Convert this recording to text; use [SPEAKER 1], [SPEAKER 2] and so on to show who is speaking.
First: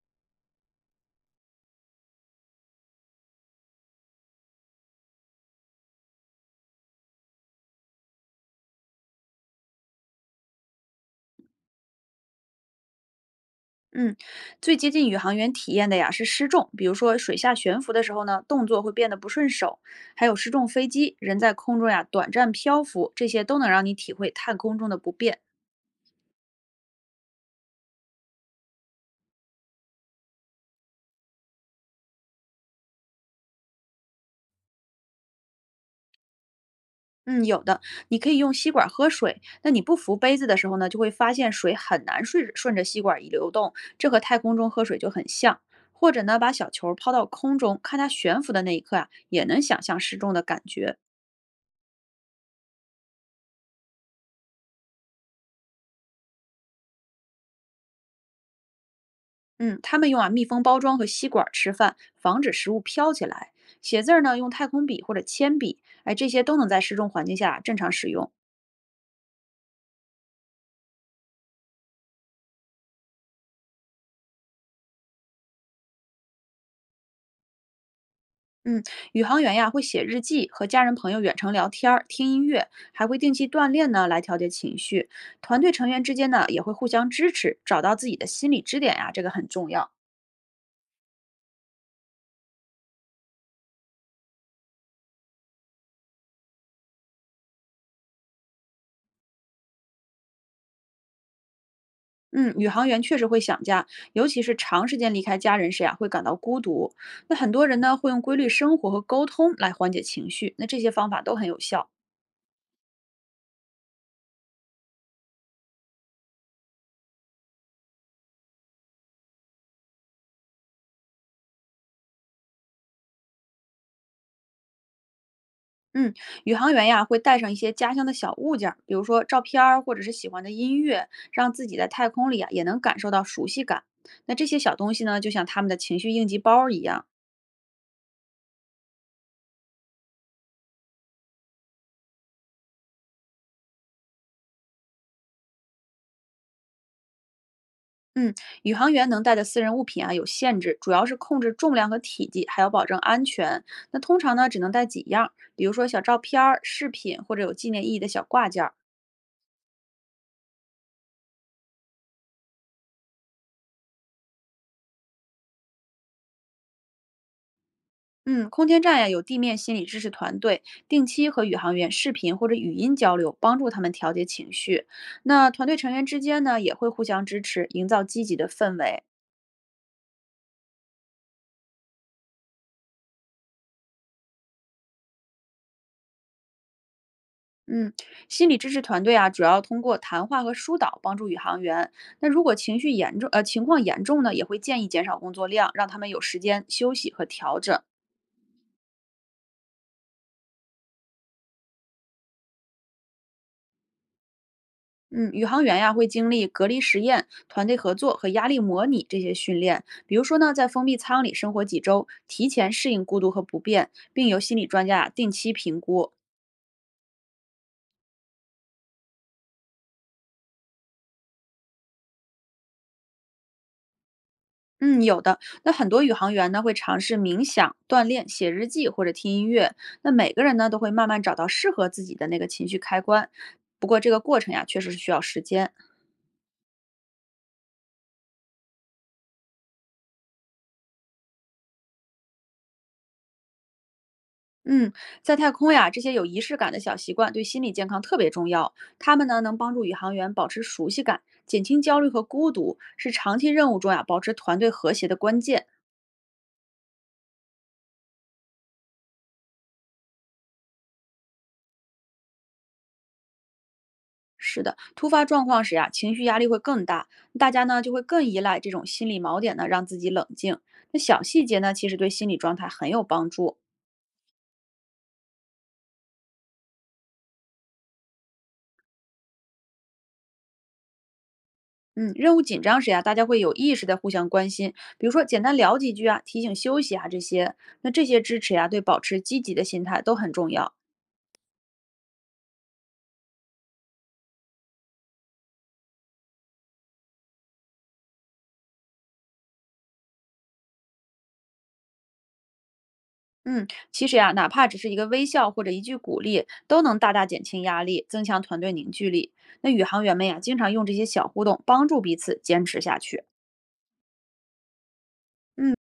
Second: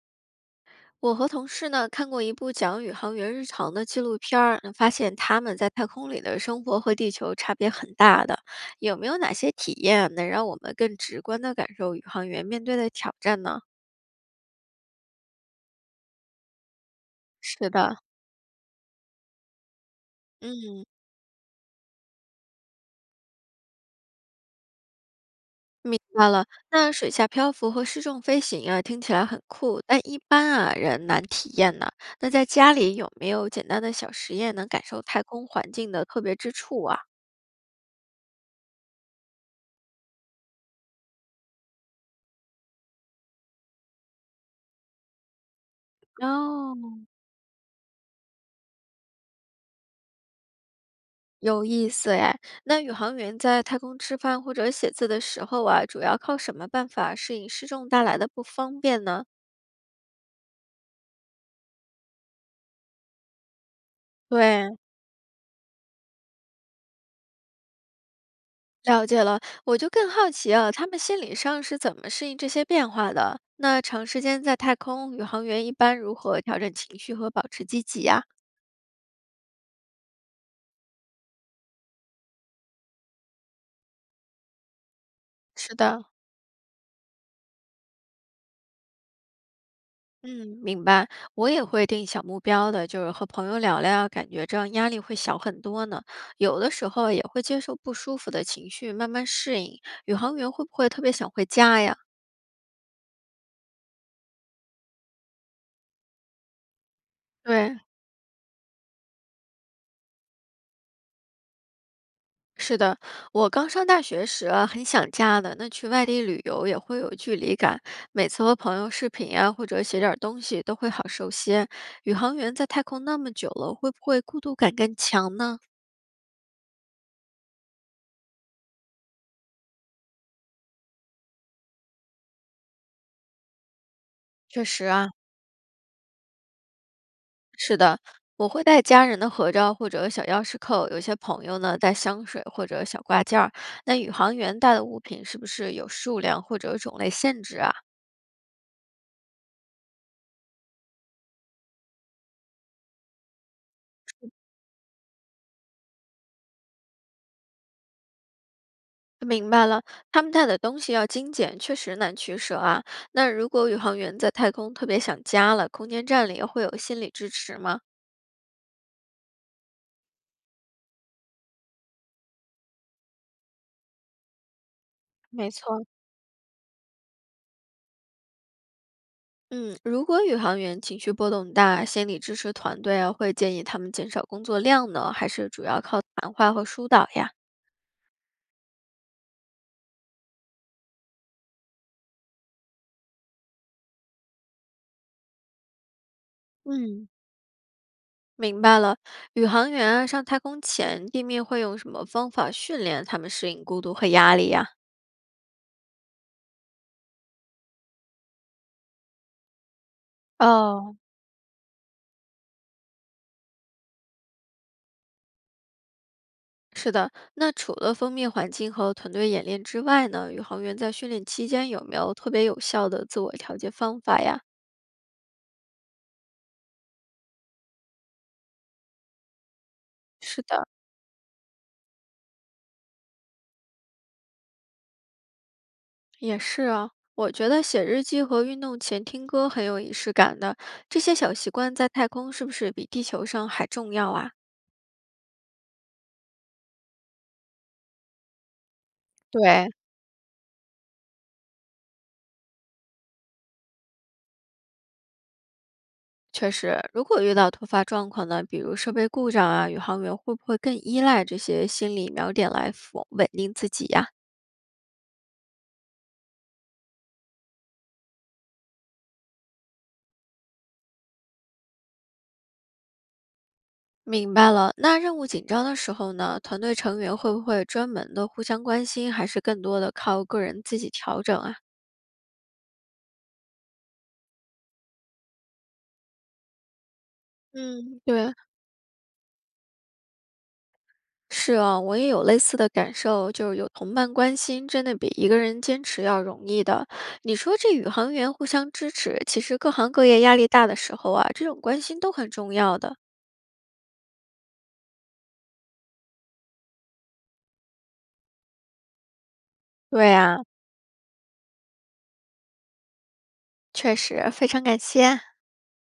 [SPEAKER 1] 我和同事呢看过一部讲宇航员日常的纪录片儿，发现他们在太空里的生活和地球差别很大的。有没有哪些体验能让我们更直观的感受宇航员面对的挑战呢？
[SPEAKER 2] 嗯，最接近宇航员体验的呀是失重，比如说水下
[SPEAKER 1] 是
[SPEAKER 2] 悬浮
[SPEAKER 1] 的，
[SPEAKER 2] 的时候呢，动作会变得不顺手，还有失重
[SPEAKER 1] 嗯，
[SPEAKER 2] 飞机，人在空中呀短暂漂浮，这些都能让你体会太空中的不便。
[SPEAKER 1] 明白了。那水下漂浮和失重飞行啊，听起来很酷，但一般啊人难体验呢。那在家里有没有简单的小实验能感受太空环境的特别之处啊？
[SPEAKER 2] 嗯，有的，你可以用吸管喝水，那你不扶杯子的时候呢，就会发现水很难顺着吸管一流动，这和太空中喝水就很像。或者呢，把小球
[SPEAKER 1] 哦。
[SPEAKER 2] 抛到空中，看它悬浮的那一刻啊，也能想象失重的感觉。
[SPEAKER 1] 有意思哎，那宇航员在太空吃饭或者写字的时候啊，主要靠什么办法适应失重带来的不方便呢？
[SPEAKER 2] 嗯，他们用啊密封包装和吸管吃饭，防止食物飘起来。写字儿呢，用太
[SPEAKER 1] 对，
[SPEAKER 2] 空笔或者铅笔，哎，这些都能在失重环境下正常使用。
[SPEAKER 1] 了解了，我就更好奇啊，他们心理上是怎么适应这些变化的？那长时间在太空，宇航员一般如何调整情绪和保持积极呀？
[SPEAKER 2] 嗯，宇航员呀会写日记，和家人朋友远程聊天儿、听音乐，还会定期锻炼呢，来调节情绪。团队
[SPEAKER 1] 是
[SPEAKER 2] 成
[SPEAKER 1] 的。
[SPEAKER 2] 员之间呢也会互相支持，找到自己的心理支点呀，这个很重要。
[SPEAKER 1] 嗯，明白。我也会定小目标的，就是和朋友聊聊，感觉这样压力会小很多呢。有的时候也会接受不舒服的情绪，慢慢适应。宇航员会不会特别想回家呀？
[SPEAKER 2] 嗯，宇航员确实会想家，尤其是长时间离开家人时呀、会感到孤独。那很多
[SPEAKER 1] 对，
[SPEAKER 2] 人呢，会用规律生活和沟通来缓解情绪，那这些方法都很有效。
[SPEAKER 1] 是的，我刚上大学时啊，很想家的。那去外地旅游也会有距离感，每次和朋友视频呀，或者写点儿东西，都会好受些。宇航员在太空那么久了，会不会孤独感更强呢？
[SPEAKER 2] 嗯，宇航员呀，会带上一些家乡的小物件儿，比如说照片儿或者是喜欢的音乐，让自己在太空里啊也能感受到熟悉感。那这些
[SPEAKER 1] 确
[SPEAKER 2] 小
[SPEAKER 1] 实
[SPEAKER 2] 东西
[SPEAKER 1] 啊，
[SPEAKER 2] 呢，就像他们的情绪应急包儿一样。
[SPEAKER 1] 是的，我会带家人的合照或者小钥匙扣，有些朋友呢带香水或者小挂件儿。那宇航员带的物品是不是有数量或者种类限制啊？
[SPEAKER 2] 嗯，宇航员能带的私人物品啊有限制，主要是控制重量和体积，还要保证安全。那通常呢，只能带几样，比如说小照片儿、饰品或者有纪念意义的小挂件儿。
[SPEAKER 1] 明白了，他们带的东西要精简，确实难取舍啊。那如果宇航员在太空特别想家了，空间站里会有心理支持吗？
[SPEAKER 2] 嗯，空间站呀有地面心理支持团队，定期和宇航员视频或者语音交流，帮助他们调节情绪。那
[SPEAKER 1] 没
[SPEAKER 2] 团队
[SPEAKER 1] 错，
[SPEAKER 2] 成员之间呢也会互相支持，营造积极的氛围。
[SPEAKER 1] 嗯，如果宇航员情绪波动大，心理支持团队啊会建议他们减少工作量呢，还是主要靠谈话和疏导呀？
[SPEAKER 2] 嗯，心理支持团队啊，主要通过谈话和疏导帮助宇航员。那如果情况严重呢，也会建议减少工作量，让他们有时间休
[SPEAKER 1] 嗯，
[SPEAKER 2] 息和调整。
[SPEAKER 1] 明白了，宇航员啊，上太空前，地面会用什么方法训练他们适应孤独和压力呀？
[SPEAKER 2] 嗯，宇航员呀会经历隔离实验、团队合作和压力模拟这些训练。比如说呢，在封闭
[SPEAKER 1] 哦，
[SPEAKER 2] 舱里生活几周，提前适应孤独和不便，并由心理专家啊定期评估。
[SPEAKER 1] 是的，那除了封闭环境和团队演练之外呢，宇航员在训练期间有没有特别有效的自我调节方法呀？
[SPEAKER 2] 嗯，有的。那很多宇航员呢会尝试冥想、锻炼、写日记或者听音乐。那每
[SPEAKER 1] 是
[SPEAKER 2] 个人
[SPEAKER 1] 的，
[SPEAKER 2] 呢都会慢慢找到适合自己的那个情绪开关。不过这个过程呀，确实是需要时间。
[SPEAKER 1] 也是啊，我觉得写日记和运动前听歌很有仪式感的，这些小习惯在太空是不是比地球上还重要啊？
[SPEAKER 2] 嗯，在太空呀，这些有仪式感的小习惯对心理健康特别重要。它们呢能
[SPEAKER 1] 对。
[SPEAKER 2] 帮助宇航员保持熟悉感，减轻焦虑和孤独，是长期任务中呀保持团队和谐的关键。
[SPEAKER 1] 确实，如果遇到突发状况呢，比如设备故障啊，宇航员会不会更依赖这些心理锚点来否稳定自己呀、
[SPEAKER 2] 是的，突发状况时呀、情绪压力会更大，大家呢就会更依赖这种心理锚点呢，让自己冷静。那小细节呢，其实对心理状态很有帮助。
[SPEAKER 1] 明白了，那任务紧张的时候呢，团队成员会不会专门的互相关心，还是更多的靠个人自己调整啊？
[SPEAKER 2] 嗯，任务紧张时呀、大家会有意识的互相关心，比如说简单聊几句啊，提醒休息啊这些。那
[SPEAKER 1] 嗯，
[SPEAKER 2] 这些
[SPEAKER 1] 对，
[SPEAKER 2] 支持呀、对保持积极的心态都很重要。
[SPEAKER 1] 是啊，我也有类似的感受，就是有同伴关心，真的比一个人坚持要容易的。你说这宇航员互相支持，其实各行各业压力大的时候啊，这种关心都很重要的。
[SPEAKER 2] 嗯，其实呀、哪怕只是一个微笑或者一句鼓励，都能大大减轻压力，增强团队凝聚力。那宇航
[SPEAKER 1] 对
[SPEAKER 2] 员们呀、
[SPEAKER 1] 呀、
[SPEAKER 2] 经常用这些小互动帮助彼此坚持下去。
[SPEAKER 1] 确实，非常感谢。
[SPEAKER 2] 嗯。